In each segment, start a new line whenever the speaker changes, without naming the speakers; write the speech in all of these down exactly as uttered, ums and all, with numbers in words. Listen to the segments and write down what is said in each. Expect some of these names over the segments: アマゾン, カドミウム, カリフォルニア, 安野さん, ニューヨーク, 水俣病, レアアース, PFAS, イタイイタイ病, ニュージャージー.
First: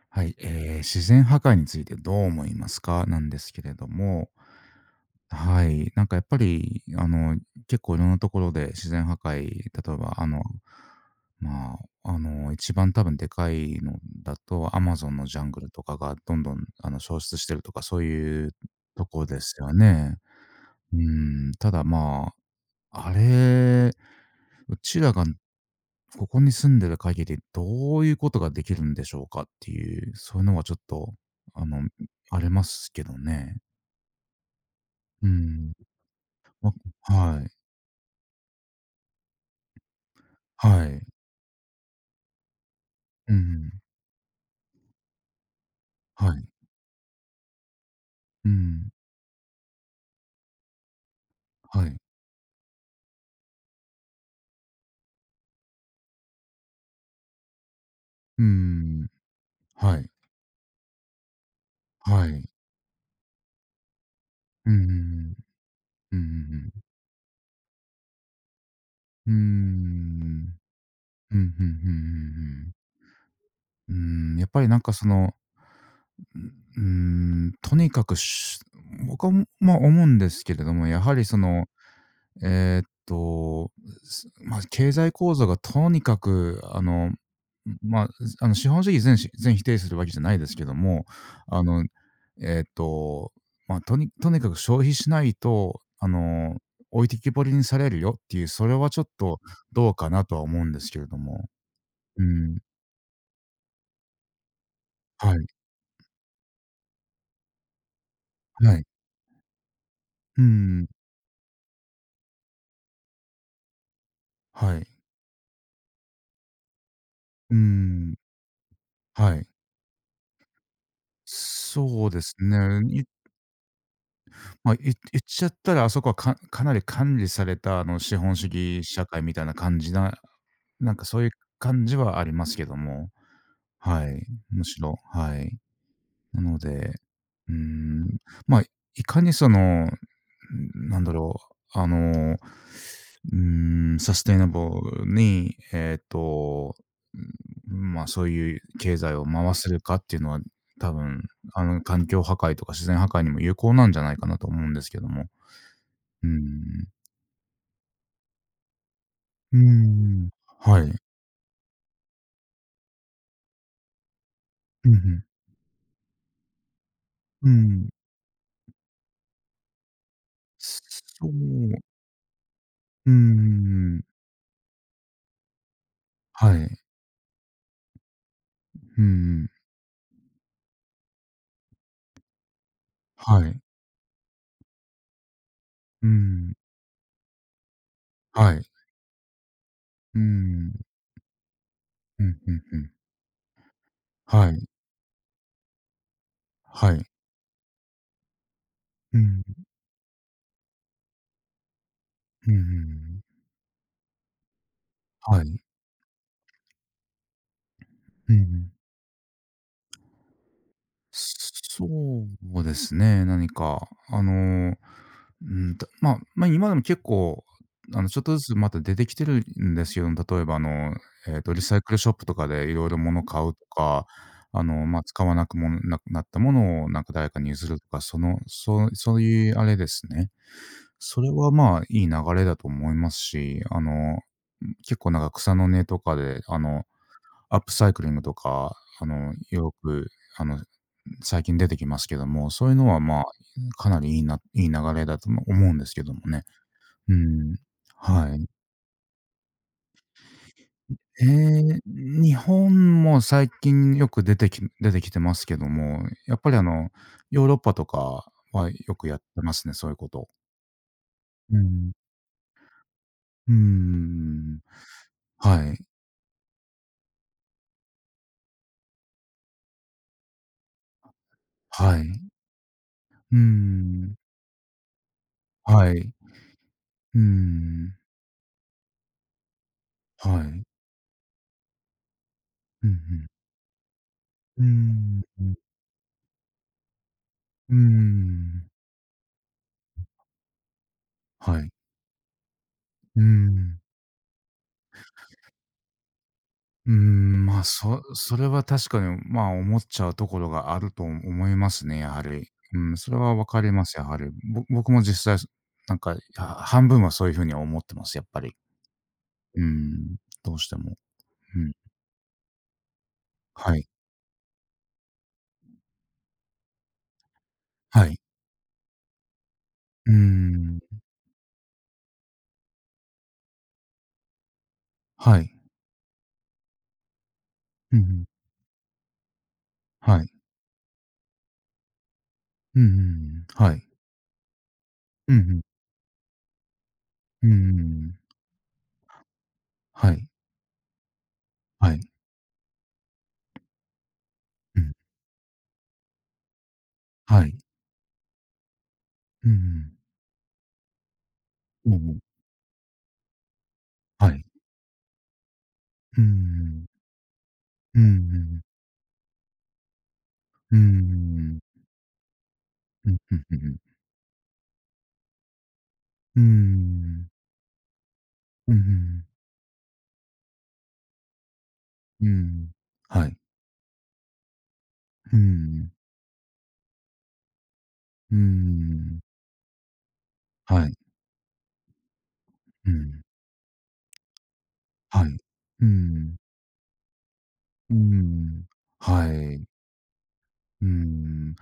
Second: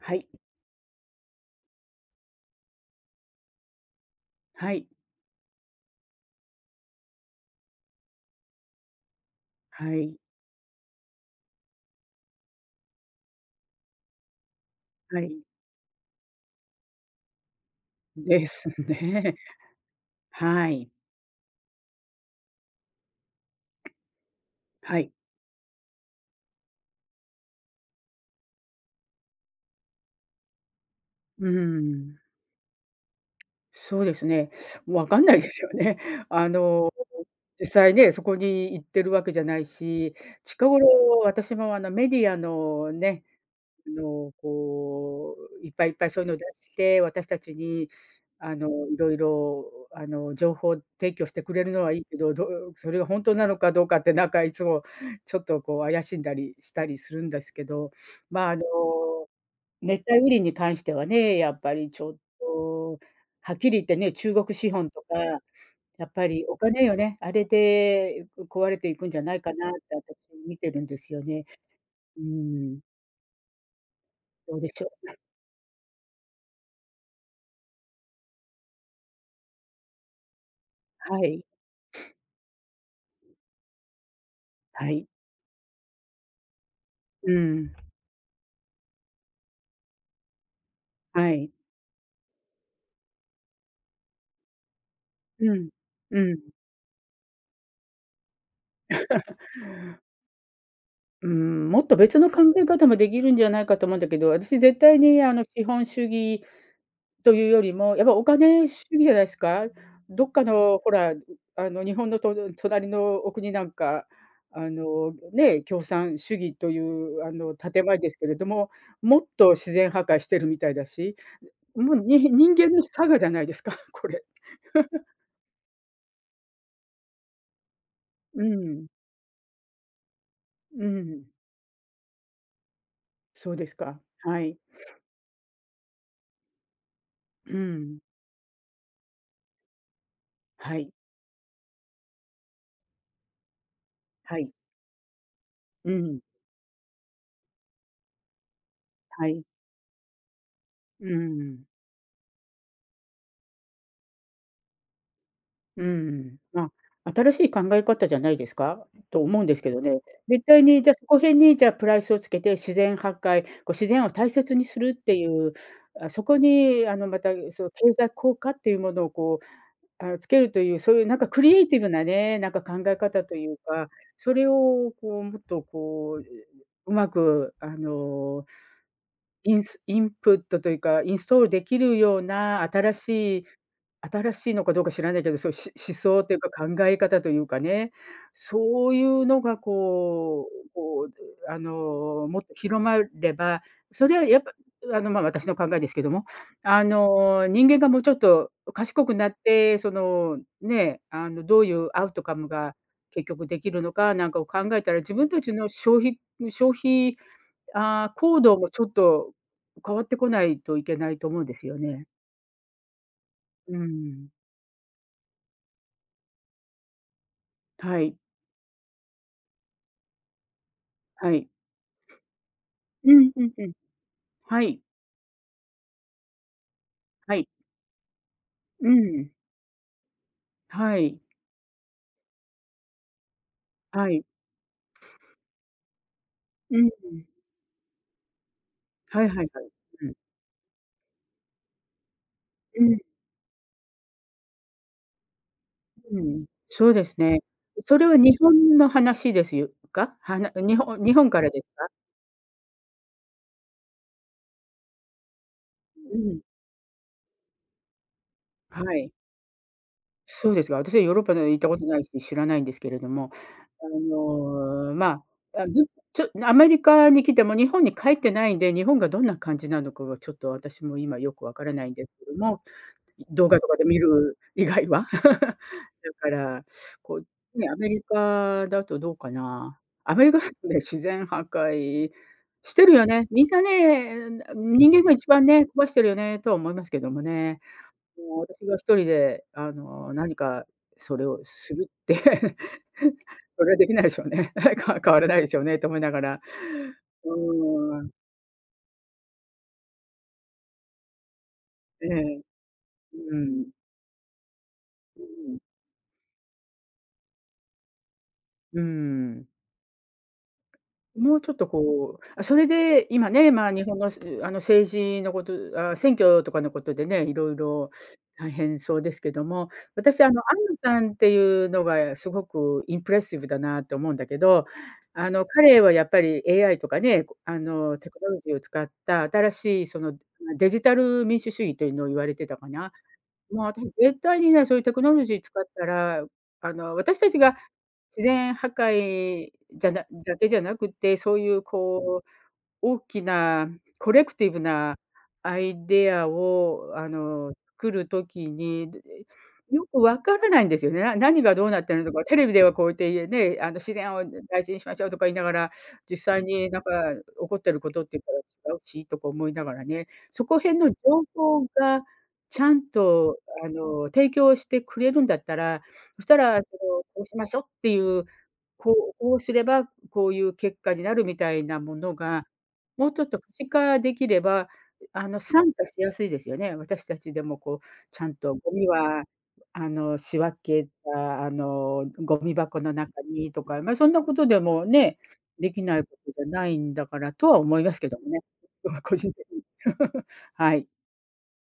は
は
い、
い、ええ、自然破壊についてどう思いますか？なんですけれども、
はい、
はい、なんかやっぱり、あの、結構いろんなところで自然破壊、例
は
え
い、
ば、あの、まあ、あの、一番多分でかいのだと、アマゾン
は
の
い。
ジャングルとかがどんどん、あの、消失してるとか、そうい
で
う
す
とこ
ね。
ですよね。
はい、
うん、ただ、まあ、あれ、う
は
ちら
い。
がここに住んでる限り、どういうことができるんでしょうかっていう、そういうのはちょっと、
うー
あの、
ん。
ありますけどね。
そうですね。分かん
う
ないですよ
ん。
ね。あ
ま
の、
はい。
実際ね、そこに行ってるわけじゃないし、近
は
頃
い。
私もあのメディアのね、
うん。
あの、こう、いっぱいいっぱいそういうの
は
を出
い。
して、私たちに、
う
あの、
ん。
いろいろ、あの、情報提供してくれるの
は
は
い。
いいけど、どそれが本当なのかどうかって、なんかいつもちょっとこう怪しんだりしたりするんですけど、
う
まあ、あの、
ん。は
熱
い。
帯雨林に関してはね、やっぱりちょっ
はい。
と、はっきり言ってね、中国資
う
本とか、
ん。
やっ
う
ぱりお
ん。
金よね、あれで、壊れていくんじゃ
う
ないかなって私
ん。
見てるんですよ
うん。う
ね。
ん。うん。うん。う
う
ん。
ん、
うん、やっ
どう
ぱ
で
りなん
しょ
かそ
う。
の、うん、とにかくし僕は、ま、思うんですけれども、やは
は
りそ
い、
のえーっと、す、まあ、
は
経
い。
済構造がとにかく、あの、
うん、
まあ、あの、資本主義全し全否定するわけじゃないですけども、
はい。
あの、えーっと、まあ、とにとにかく消費しない
うん。
と、あ
うん。
の、置いてきぼりにされるよっていう、それはちょっとどうかなとは思うんですけれど
う
も。
ん、もっと別
う
の考
ん、
え方もできるんじゃないかと思うんだけど、私絶対にあ
は
の
い、
資本主義というよりも、やっぱお金
は
主
い。
義じゃないですか。どっ
う
かの
ん、
ほら、あの日本のと隣のお国なんか、あ
はい。
のね、共産主義というあの
う
建前で
ん、
すけれども、もっ
はい。
と自然破壊してるみたいだし、もう
そう
に
です
人間の
ね。
差がじゃないですか、これ。
まあ、い言っちゃったら、あそこはかかなり管理された、あの、資本
う
主義
ん、
社会みたいな感じな、
う
なんかそう
ん、
いう感じはありますけども、
そうですか。
はい、
はい。
むしろ、はい。なので、うー
うん、
ん、ま、あ、いかにその、ん、
はい。
なんだろう、あの、うーん、サステイ
は
ナ
い。
ブルに、
う
えっ
ん。
と、まん、まあ、そういう経済を
はい。
回せるかっていうのは、多
う
分、
ん。
あの、環境破壊とか自然破壊にも有効なんじゃないかなと思うんですけども。
う
うー
ん。ま
ん。
あ、新しい考え方じゃないですか？と思うんで
うー
すけどね。
ん。
絶対
は
に、じゃあ、
い。
そこへんに、じゃあ、プライスをつけて、自然破壊、こう自然を大切にす
うん
る
う
って
ん。
いう、あ、そこに、あの、また、
う
そう、
ん。
経済効果っていうものを、こう、あの、つけるという、
そ
そういうなんか
う。う
クリエイ
ん
ティブなね、なんか考え
うん
方と
う
いうか、
ん。
それを、こう、もっと、こう、
はい。
うまく、あの
うんうん。
インスインプットというか、インストールできるような新し
は
い
い。
新しいのかどうか知らないけど、そう、し思
う
想というか
ん。
考え方というかね、
はい。
そういうのが
う
こう
ん。
こう、あ
う
の、
ん、
もっ
ふ
と
んふ
広
ん。
まれば、それはやっ
は
ぱ、
い。
あの、ま、私の考えですけども、あ
はい。
の、人間がもうちょっと賢く
う
なっ
ん。
て、その、ね、あの、どういうアウトカム
うんう
が
ん、
結局できるのかなんかを考えたら、自分た
は
ち
い。
の消費消費ああ、
うん
行
う
動も
ん。
ちょっと変わってこないといけないと思うんですよ
そ
ね。
うですね、何
う
か、あ
ん。
のうんと、まあ、まあ、今でも結構、
は
あの、
い、
ちょっとずつまた出てきてるんですよ。例えば、あの、
は
えっ
い。
と、リサイクルショップとかでいろいろ
う
物
ん、
買
うん、
うと
うん。
か、
は
あ
い、
の、まあ、使わなくもなくなったものを、なんか、誰
は
か
い。
に譲るとか、その、そ
う
うそう
ん。
いうあれですね。
はい、
それは、まあ、いい流れだと思いますし、あ
は
の、
い。
結構、なんか、草の根とかで、あ
う
の、
ん。
アップサイクリングとか、あ
はい
の、
はいはい。
よ
う
く、
ん。
あの最近出てきますけども、そういうのは、
う
まあ、かなりいいな、いい流れだとも思うんですけど
ん、
も
う
ね。
ん。そうで
う
すね。
ん。
それは
は
日
い。
本の話ですよか？はな日本日
え
本からです
え、
か？
日本も最近よく出てき出てきてますけども、
う
や
ん。
っぱりあの、ヨーロッパとかは
は
よく
い。
やってますね、そういうこと。
そうですか。私はヨーロッパで行
う
ったこと
ん。
ないし、知らないんですけれども。
う
あ
ん。
の、まあ、
は
あ、
い。
ずちょアメリカに来ても日本に帰ってないんで、日本がどんな感じなのかがちょっと私も今よくわからないん
は
です
い。
けども、
う
動画とかで見
ん。
る以外は。
は
だ
い。
から、こ
う
う、ね、アメ
ん。
リカだとどうかな。アメリカ
は
だ
い。
とね、自然破壊して
うん
る
う
よね。
ん。
みんなね、
う
人間が
ん。
一番ね、壊してるよねとは思いますけどもね。
う
もう私
ん。
が一人で、あの、何かそれを
はい。
するって
う
それは
ん。
できないでしょうね。か変わらないでしょうねと思いながら。
うーん、まあ、
う
そ
ーん、
それは確かに、まあ、思っちゃうところがあると思いますね、
え
やは
え、
り。うん、それは
う
わか
ん、
ります、やはり。ぼ僕も
う
実際、
ん、
なんか、は半分はそういうふうに思ってます、やっぱり。
うん。
うん、どうしても。
もうちょっ
う
と
ん。
こう、あ、それで今ね、まあ、
は
日
い。
本の、すあの、政治のこと、あ、選挙とかのことでね、いろいろ
はい。
大変そうですけども、
うー
私、あの、安
ん、
野さんっていうのがすごくインプレッシブだなと思うんだけど、あ
は
の、
い。
彼はやっぱり エーアイ とかね、こあ
う
の、
んう
テク
ん。
ノロジーを使った新しいその、ま
はい。
デジタル民主主義というのを言われてたか
うんう
な。
ん、
もう
は
私
い。
絶対にね、そういうテクノロ
う
ジ
んう
ー使
ん。
ったら、あの、私たち
うんう
が
んうん。
自然破壊じゃな
はい。
だけじゃなくて、そういう
はい。
こう、大きなコレクティブ
うん。
なアイデアをあ
は
の、
い。
作る時に、
う
よく
ん、
わからないんですよね。な何がどうなってるのか、テレビではこうやってね、あの自然を
はい。
大事にしましょうとか言いながら、実
うんうんう
際
ん。は
になん
い、
か起こってるこ
う
と
ん
っ
うん
て言
う
っ
ん。
たら違うしとか思いながらね、そこ
う
辺
んう
の
んう
情
ん。
報がちゃん
うんう
と
んうんうん
あ
うん
の、提供してくれるんだったら、そした
う
らその、こう
ん。
しましょうっていう
うんう
こう
ん、
こうすればこういう結果になるみたいなものが、
ー
もうちょ
は
っ
い。
と可視化できれば、あ
うー
の、参加
ん。
しやすいですよね。私たちでもこう、ちゃ
う
ん
ー
とゴミ
ん。
は、あの、仕分
は
け
い。
た、あの、ゴミ箱
う
の中
ん。
にとか、まあ、そんなことでもね、
はい。
でき
うー
ないこと
ん。
じゃないんだからとは思いま
うー
すけどもね。
ん。
個
は
人的に。
い。
は
う
い、
ーん。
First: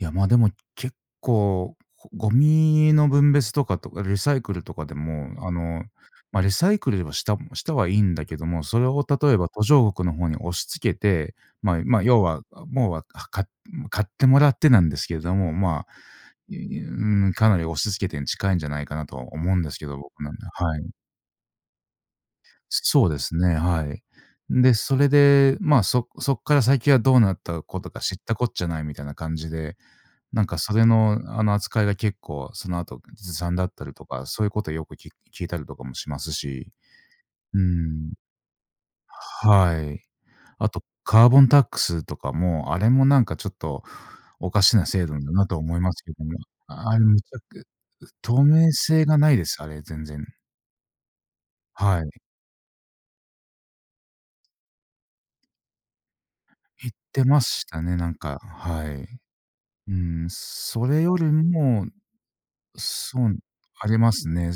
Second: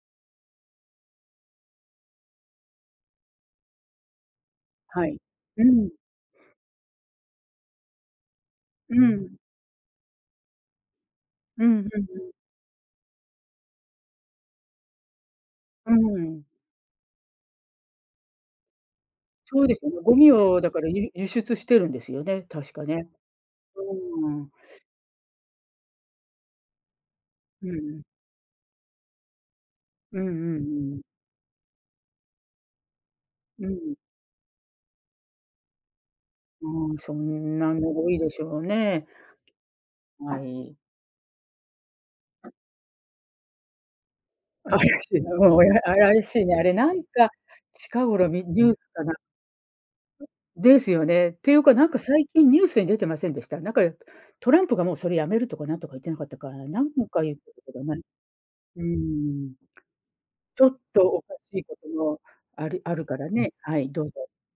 いや、ま、でも結構、ゴミの分別とかとか、リサイクルとかで
はい。
も、あ
う
の、
ん、
ま、あ、リサイクルはしたしたはいいんだけども、それ
う
を例
ん、
えば途上国の方に押し付けて、
う
ま
ん
あ、
う
ま、あ、要
ん
は、もうは、か、買ってもらってなんですけれども、まあ、
うん、うん。
いい、うん、かなり押し付けてに近いんじゃないかなとは思う
そ
ん
う
で
で
す
す
け
よね。
ど、
ゴ
僕
ミ
なんで
をだ
は
か
い。
ら、輸輸出してるんですよね、確か
そ
ね。
うですね、はい。
うん。
で、それで、まあ、そそっから先はどうなった
う
ことか
ん。
知ったこっちゃないみたいな感じで、
うんう
なんかそれ
んうん。
の、あの、扱いが結構その後ずさんだ
う
った
ん。
りとか、そういうことよく聞聞いたりとかもしますし。
うんそん
うー
なの多
ん、
いでしょうね。
はい。
は
あ
い。
とカーボンタックスとかも、あれもなんかちょっとおかし
怪
な制度
し
だ
いな、
な
も
と
う
思
や
いますけ
怪
ども、
しいね。あれな
あれ
ん
むち
か、
ゃく、
近頃
透
みニュ
明
ースか
性
な、
がないです、あれ全然。
ですよね。っていうか、なんか
はい。
最近ニュースに出てませんでした？なんか、トランプがもうそれやめるとかなんとか言ってなかったか、何
言っ
か
て
言っ
ま
てた
し
け
た
ど
ね、
ね。
なんか、
う
はい。
ん。
うん、
ちょっ
それ
と
よ
お
り
かしいこ
も、
ともありあるか
そ
ら
う、
ね。は
あ
い、
り
どう
ま
ぞ。
すね。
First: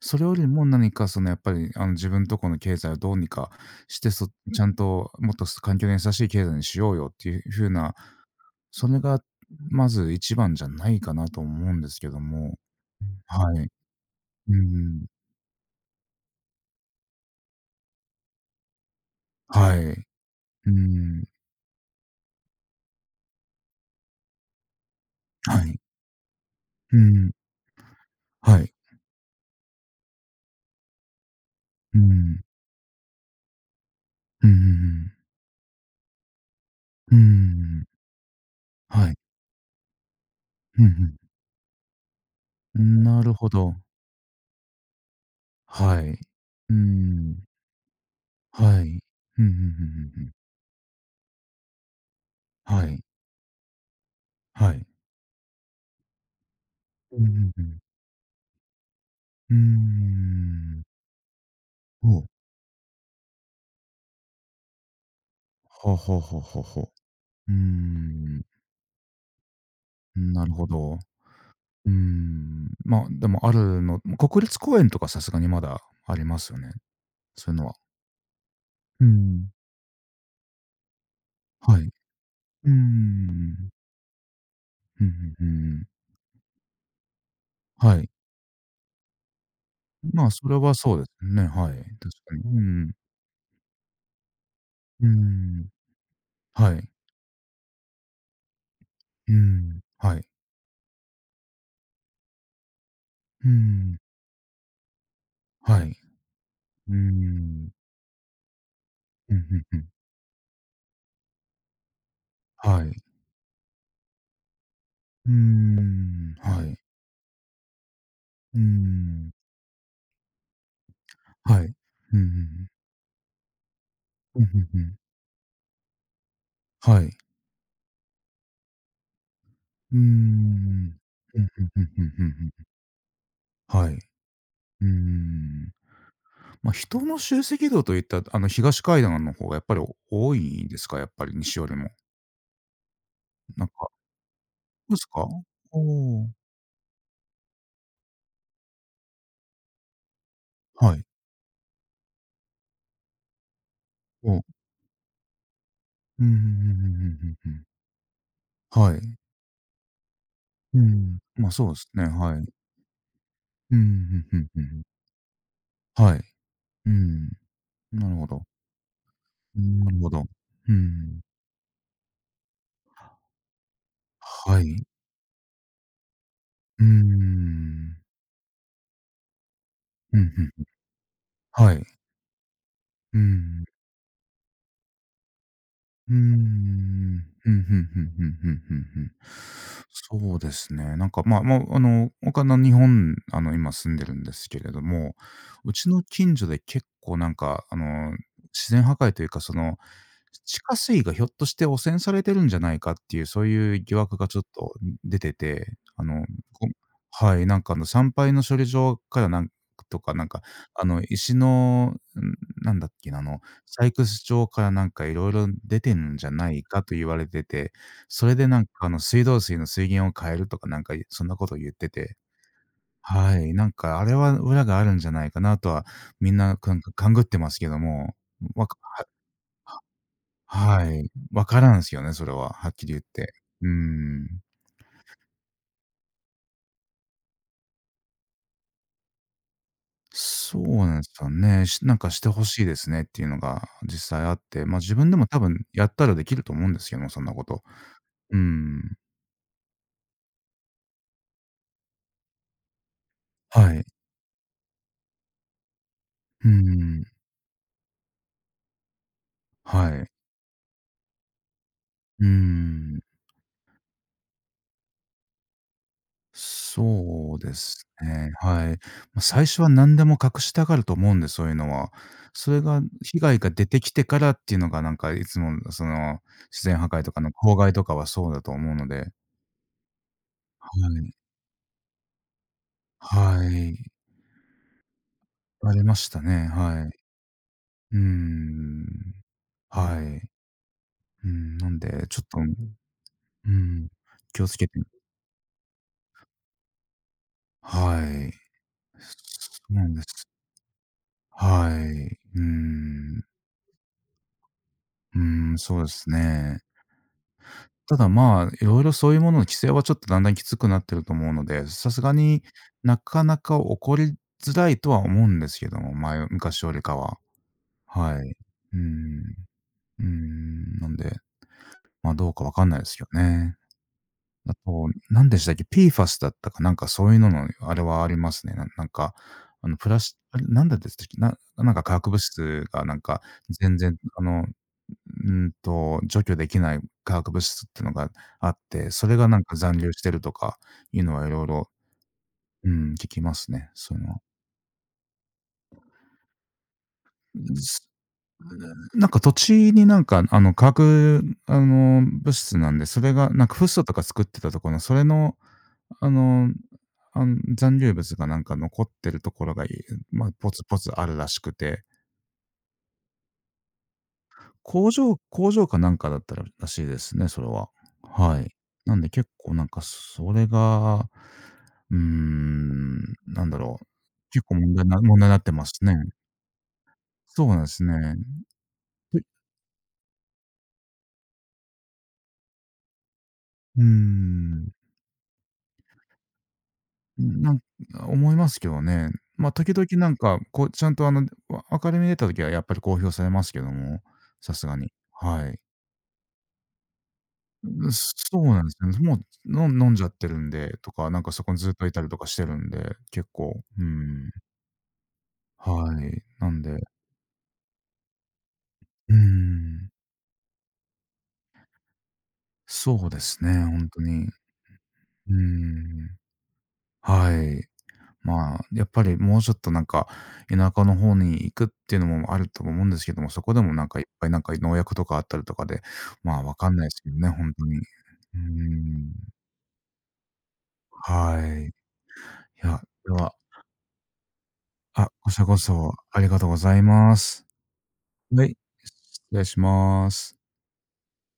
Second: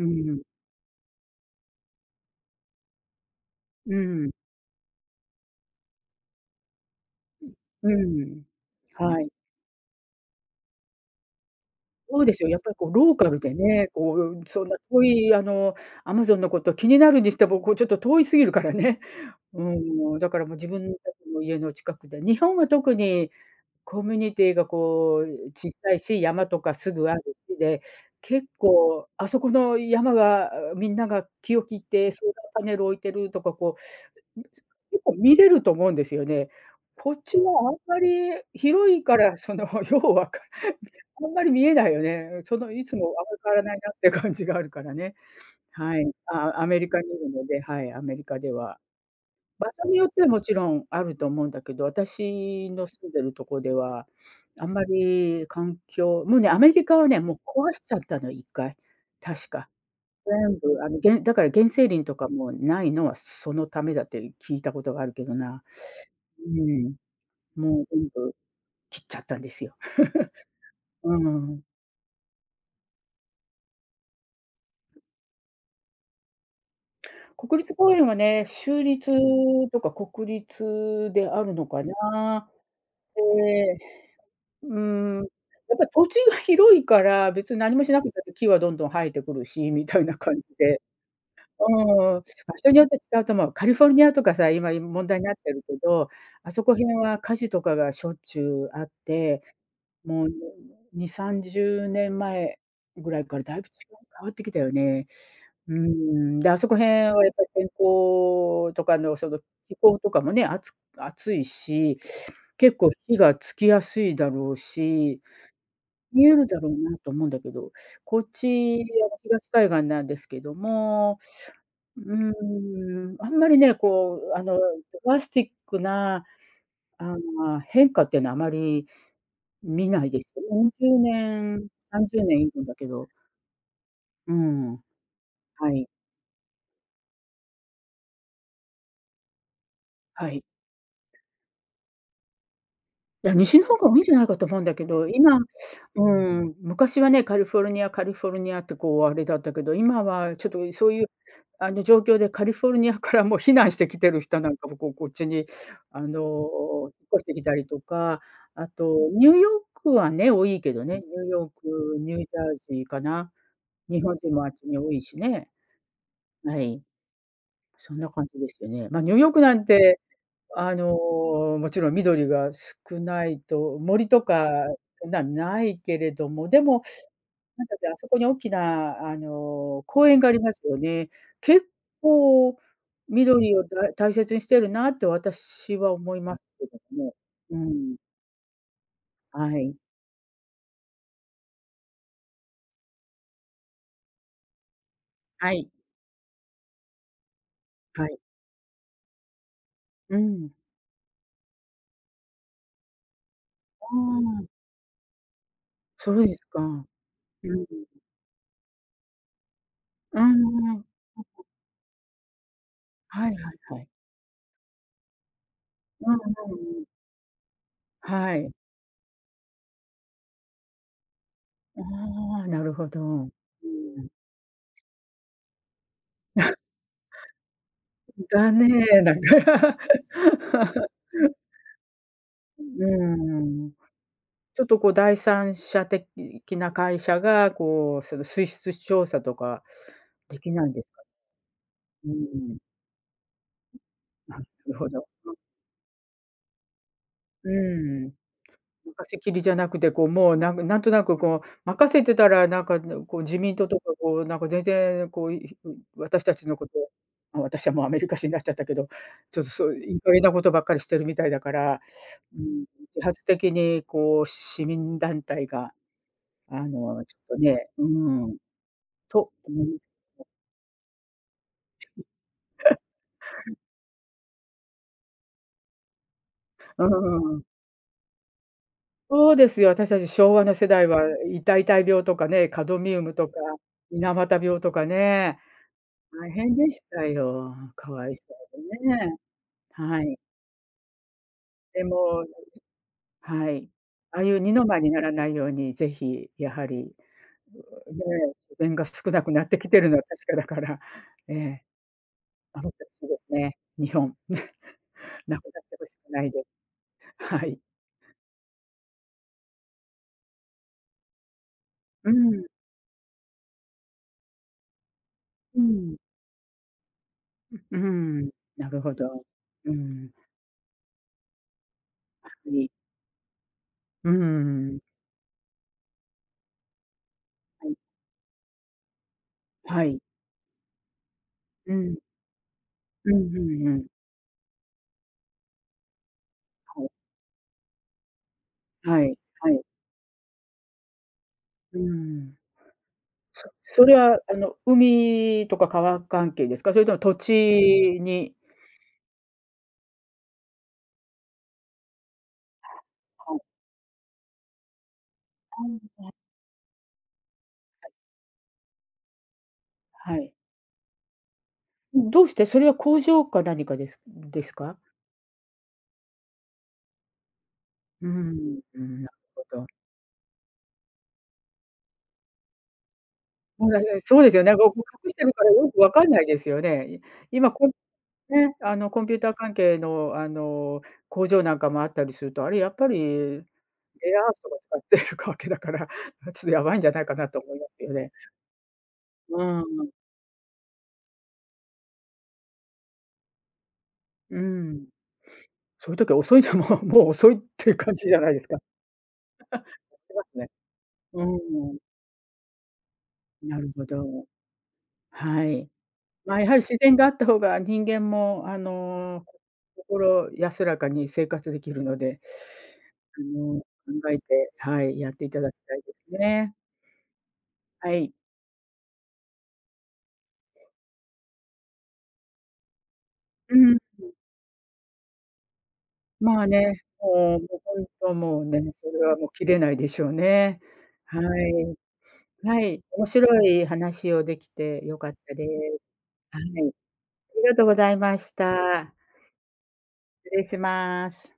それよりも何かそのやっぱり、あの、自分とこの経済をどうにか
う
して、そ、
ん。
ちゃんともっと環境に優しい経済にしようよっていう風
う
な、
ん。うん。
それが
はい。
まず一番じゃないかなと思うんですけど
そうですよ、や
も。
っぱりこうローカル
は
で
い。
ね、こう、
う
そんな遠
ん。
いあの、アマゾンのこと気になるにしても、こうちょっと遠いすぎるからね。う
はい。
ん、だからもう自
う
分た
ん。
ちの家の近くで、日本は特にコミュニティがこう
は
小
い。
さいし、山とかす
う
ぐある
ん。
しで、結
はい。
構あそこの山がみんなが気を切っ
う
てソーラ
ん。
ーパネル置いてるとかこう、
うんう
結
ん
構見れると思うんですよね。こ
う
っちはあん
ん、
まり広い
はい。
から、その ようわか
うん、
あんまり見えないよね。そのいつもあ
な
ん
る
まり
ほ
変わら
ど。
ないなって感じがあるからね。は
は
い。
い。う
あ、ア
ー
メリカにいる
ん。
ので、はい、アメリカでは。
はい。うんうんうんうん
場所によっ
う
ては
ん。
もちろんあると思うんだけど、私
は
の
い。
住んでるとこでは、あん
は
ま
い。
り環境もうね、アメリカはね、
うんう
も
んう
う壊
ん。
しちゃったの一回、確
う
か。
ー
全部
ん。
あの、げんだから原生林と
お
かもないのはそのためだって聞いたことがあるけどな。
ほうほうほうほ
う
うほう。ははははは
ん、
うー
もう全部
ん。
切っちゃったんですよ。
なるほど。う
うん。
ーん。まあ、でもあるの国立公園とかさすがにまだありますよね。そう
国
いうのは。
立公園はね、州
う
立
ん。
とか国立であるの
はい。
か
う
な。
ーん。
で、う
う
ん、
んうんう
やっぱ
ん。
土地が広いから、別に何もし
は
な
い。
くたって木はどんどん生えてくるし、みたいな
まあ、
感じ
それは
で。
そうですね、はい。
うん、
確
場
かに。う
所によっ
ん。
て違うと思う。カリフォルニアとかさ、今
う
問
ー
題になってる
ん。
けど、あそ
は
こ
い。
辺は火事とかがしょっちゅうあっ
う
て
ん。は
も
い。
うに、さんじゅうねんまえぐらいから
う
だいぶ違う
ん。
変わってきたよね。うー
はい。
ん、で、あそこ辺
うー
はやっぱり天
ん。
候とかのそ
うん、
の気
うんうん。
候とかもね、あつ暑いし、結
は
構
い。
火がつきやすいだろうし、
うー
見
ん、
えるだ
は
ろう
い。
なと思うんだけど、こっ
うー
ち、あの、
ん、
東海岸なんですけども、
はい。
う
うんうん。
ーん、あんまりね、こう、
う
あ
ん、ふ
の、ド
んふんうん。
ラスティックな、
は
あ
い。
の、変化っていうのはあまり見
うー
ないですよ。
ん。
0
うん、ふ
年、
んふんふん
30
うん
年いる
う
ん
ん。
だけど、
はい。う
うん、
ー
は
ん。
い、
ま、人の集積度といった、あの、東海岸の方がやっぱり
は
多
い。
いんですか？やっぱり西よりも。
いや、西の
なん
方が
か、
多いんじゃないかと思うんだけ
そうす
ど、
か？
今
お
う
お、
ん、昔はね、カリフォルニアカリフォルニアってこうあれだったけど、今はちょっとそう
は
い
い。
うあの状況でカリフォルニアからもう避難してきてる
お、う
人
ん
なんかもこうこっちにあ
うんうんうんうん
の、引っ越し
う
て
ん
き
う
たり
ん。
とか、あと
はい。
ニューヨークはね、多いけ
う
どね、ニ
ん。
ューヨ
ま、
ー
そうです
ク、
ね、
ニュージ
はい。
ャージーかな。
うん、
日本
ふん
人
ふ
も
ん
あっ
ふ
ち
んう
に
ん。
多いしね、
はい。
はい。
うん。
そんな
なる
感
ほ
じ
ど。
ですよね。まあ、ニューヨークな
う
ん
ん、なる
て、
ほど。う
あの、
ん。
もちろん緑が少ないと、森とか、
はい。
そんなないけれども、でも、
うー
なんだっけ、あ
ん。
そこに大きな、あの、公
う
園
ん、うん。
がありますよね。結
はい。
構
うー
緑を
ん。
だ大切にしてるなって私は
う
思
ー
いますけどもね。
ん。ふ
う
んふん
ん。
ふんふんふんふんふん。
はい。
そうですね。なんか、まあまあ、あの、他の、日本、あの、今住んでるんですけれども、
はい。
うちの近所で結構なんか、あ
は
の、
い。
自然破壊というか、その、
うん。
地下水がひょっとして汚染されてるんじゃないかっていう、そういう
あ
疑惑がちょっ
あ、
と出てて、あ
そう
の、
ですか。
こ、はい、
う
なんか、あの、
ん。
産廃の処理場からなんとか、
う
なんか、
んうん。
あの、石の、ん、なんだっけな、あ
はい
の
はいは
サ
い。
イクス町からなんかいろいろ出てる
うんう
ん
ん
じゃない
う
か
ん。
と言われてて、そ
は
れで
い。
なんかあの水道水の水源を変えるとかなんかそんなことを言ってて、
ああ、なるほど。う
はい、なんかあ
ん。
れは裏があるんじゃないかなとはみんななんか勘ぐってますけども、
だ
わ
ね、
か、
なんか、
はい、わからんすよね、それは、
う
はっきり言って。
ん。う
うー
ん。
ん。
ちょっとこう第三者的な会社が、こう、その水質調査とかでき
そ
な
う
いんです
な
か？
んすよね。し、なん
う
かして欲
ん。
しいですねっていうのが実際あ
な
って、
る
ま、
ほ
自
ど。
分でも多分やったらできると思うんですけども、そんなこ
う
と。
ん。
うー
任
ん。
せきりじゃなくて、こう、もう、なんなんとなく、こう、任せてたら、なんか、こう、自民党
は
と
い。
か、こう、なんか、全然、こう、い私た
う
ち
ー
のこと、
ん。
ま、私はもうアメリカ人になっちゃったけど、ちょっとそう
は
いい
い。
加減なことばっかりしてるみたいだから、
うー
うーん、
ん、
自発的に、こう、市民団体が、あの、ちょっ
そ
と
うで
ね、う
す
ー
ね、
ん、
はい。ま、
と、
最初は何でも隠したがると思うんで、そういうのは。それが被害が出てきてからっていうのがなんかいつもその自然
う
破壊とか
ん。
の
うーん、
公害とかはそうだと思うので、
そうですよ、私たち昭和の世
は
代は、
い。
イたいたい病とかね、カドミウムとか、
はい。
水俣病とかね。
ありました
大
ね、
変でし
はい。
たよ。か
うー
わいそう
ん、
でね。
は
はい。
い。うん、なん
で
で、ちょ
も、
っと、う
はい。
ん、
ああいう
気を
二
つ
の
けて、
舞にならないように、ぜひやはり、う、
は
ね、
い。
自然が少なくなって
そ
き
う
て
な
る
ん
の
で
は確
す。
かだから、ええ、
はい。うー
守ってほしいで
ん、
すね、日本。
う
なく
ーん、
なって
そう
ほ
で
し
す
くないで
ね。
す。はい。
ただ、まあ、いろいろそういうものの規制はちょっとだんだんきつくなってると思うので、さす
う
がに
ん、
なかなか起こりづらいとは思うんで
う
すけども、
ん、
前昔よりかは。
う
は
ん、
い。う
な
ー
る
ん。
ほど。う
うー
ん、
ん、なんで、ま、あど
は
うかわかん
い。
ないですけどね。
う
あ
ん、
と、何でしたっけ、ピーファス だったかなんかそういうのの
は
あ
い。
れはありますね。ななんか、あの、
は
プ
い。
ラスあれ、なんだでしたっけ、なな
う
んか化
ん、
学物質がなん
う
か
んうんう
全
ん。
然、あのうんと、除去できない
はい、
化学物質ってのがあって、
は
そ
い、
れがなん
は
か
い。
残留してるとかいうのは色々、
うん。
うん、聞きますね、
それ
そういうの
は、
は。
あの、海とか川関係ですか？それとも土
す
地に、
なんか土地になんかあの、化学、あの、物質なんで、それが
はい、
なんかフッ素とか作ってたところの、それの、あの、あん残留物がなんか残ってるところが、い
は
ま、
い。
ポツポツあるらしくて、
どうして？それは工場か何かですですか？
工場工場かなんかだったららしいですね、それは。
うー
はい。
ん、う
なん
ん、な
で
る
結
ほ
構な
ど。
んかそれが、うーん、なんだ
もう、
ろ
だ
う、
からそうですよ
結
ね。
構
ご
問
ご
題な
隠し
問
て
題に
る
な
か
っ
ら
てま
よく
す
わ
ね。
かんないですよね。い
そう
今
なんで
こ
すね。
うね、あの、コンピュー
で
ター関係の、あの、工場なんかもあったりすると、あれやっぱり、
うー
レアアースとか
ん、
使ってるわけだから、ちょっとやばいんじゃないかなと
な
思い
ん
ますよね。
思いますけどね。
う
まあ、
ー
時々
ん、
なんか、こうちゃんとあの、わ明るみに出た時はやっぱり公表されますけども、
うー
さすが
ん。
に。はい。
そういう時は遅いでも、もう遅いっていう
うん、
感じ
そ
じゃないで
う
すか。
なんですよね。もう、の飲んじゃっ
しま
て
す
る
ね。
んでとか、な
う
んかそこにずっ
ん、
といたりとかしてるんで、結
な
構、
る
う
ほど。
ん。
はい。
はい。
まあ、や
な
はり
ん
自
で
然があった方が人間もあ
うー
の、
ん、
心安らかに生活できるので、
そうで
あ
す
の、
ね、ほんと
考え
に。
て、はい、やってい
うー
ただきたいです
ん、
ね。
はい。
はい。
まあ、やっぱりもうちょっとなんか、田舎の方に行くっていうのもあると思うんですけども、そこ
う
でも
ん、
なんかいっぱいなんか農薬とかあったりとかで、ま
ま
あ、
あ
わかん
ね、
ないすけどね、
もうも
ほん
う
と
ほ
に。う
んと
ー
もうね、それ
ん、
はもう切れないでしょうね。は
はい。
い。は
いや、
い、面
では
白い話をできて良か
あ、
っ
こ
た
ちら
です。
こそあり
は
が
い、
とうございま
あり
す。
がとうございまし
はい、
た。
失礼しま
失
す。
礼します。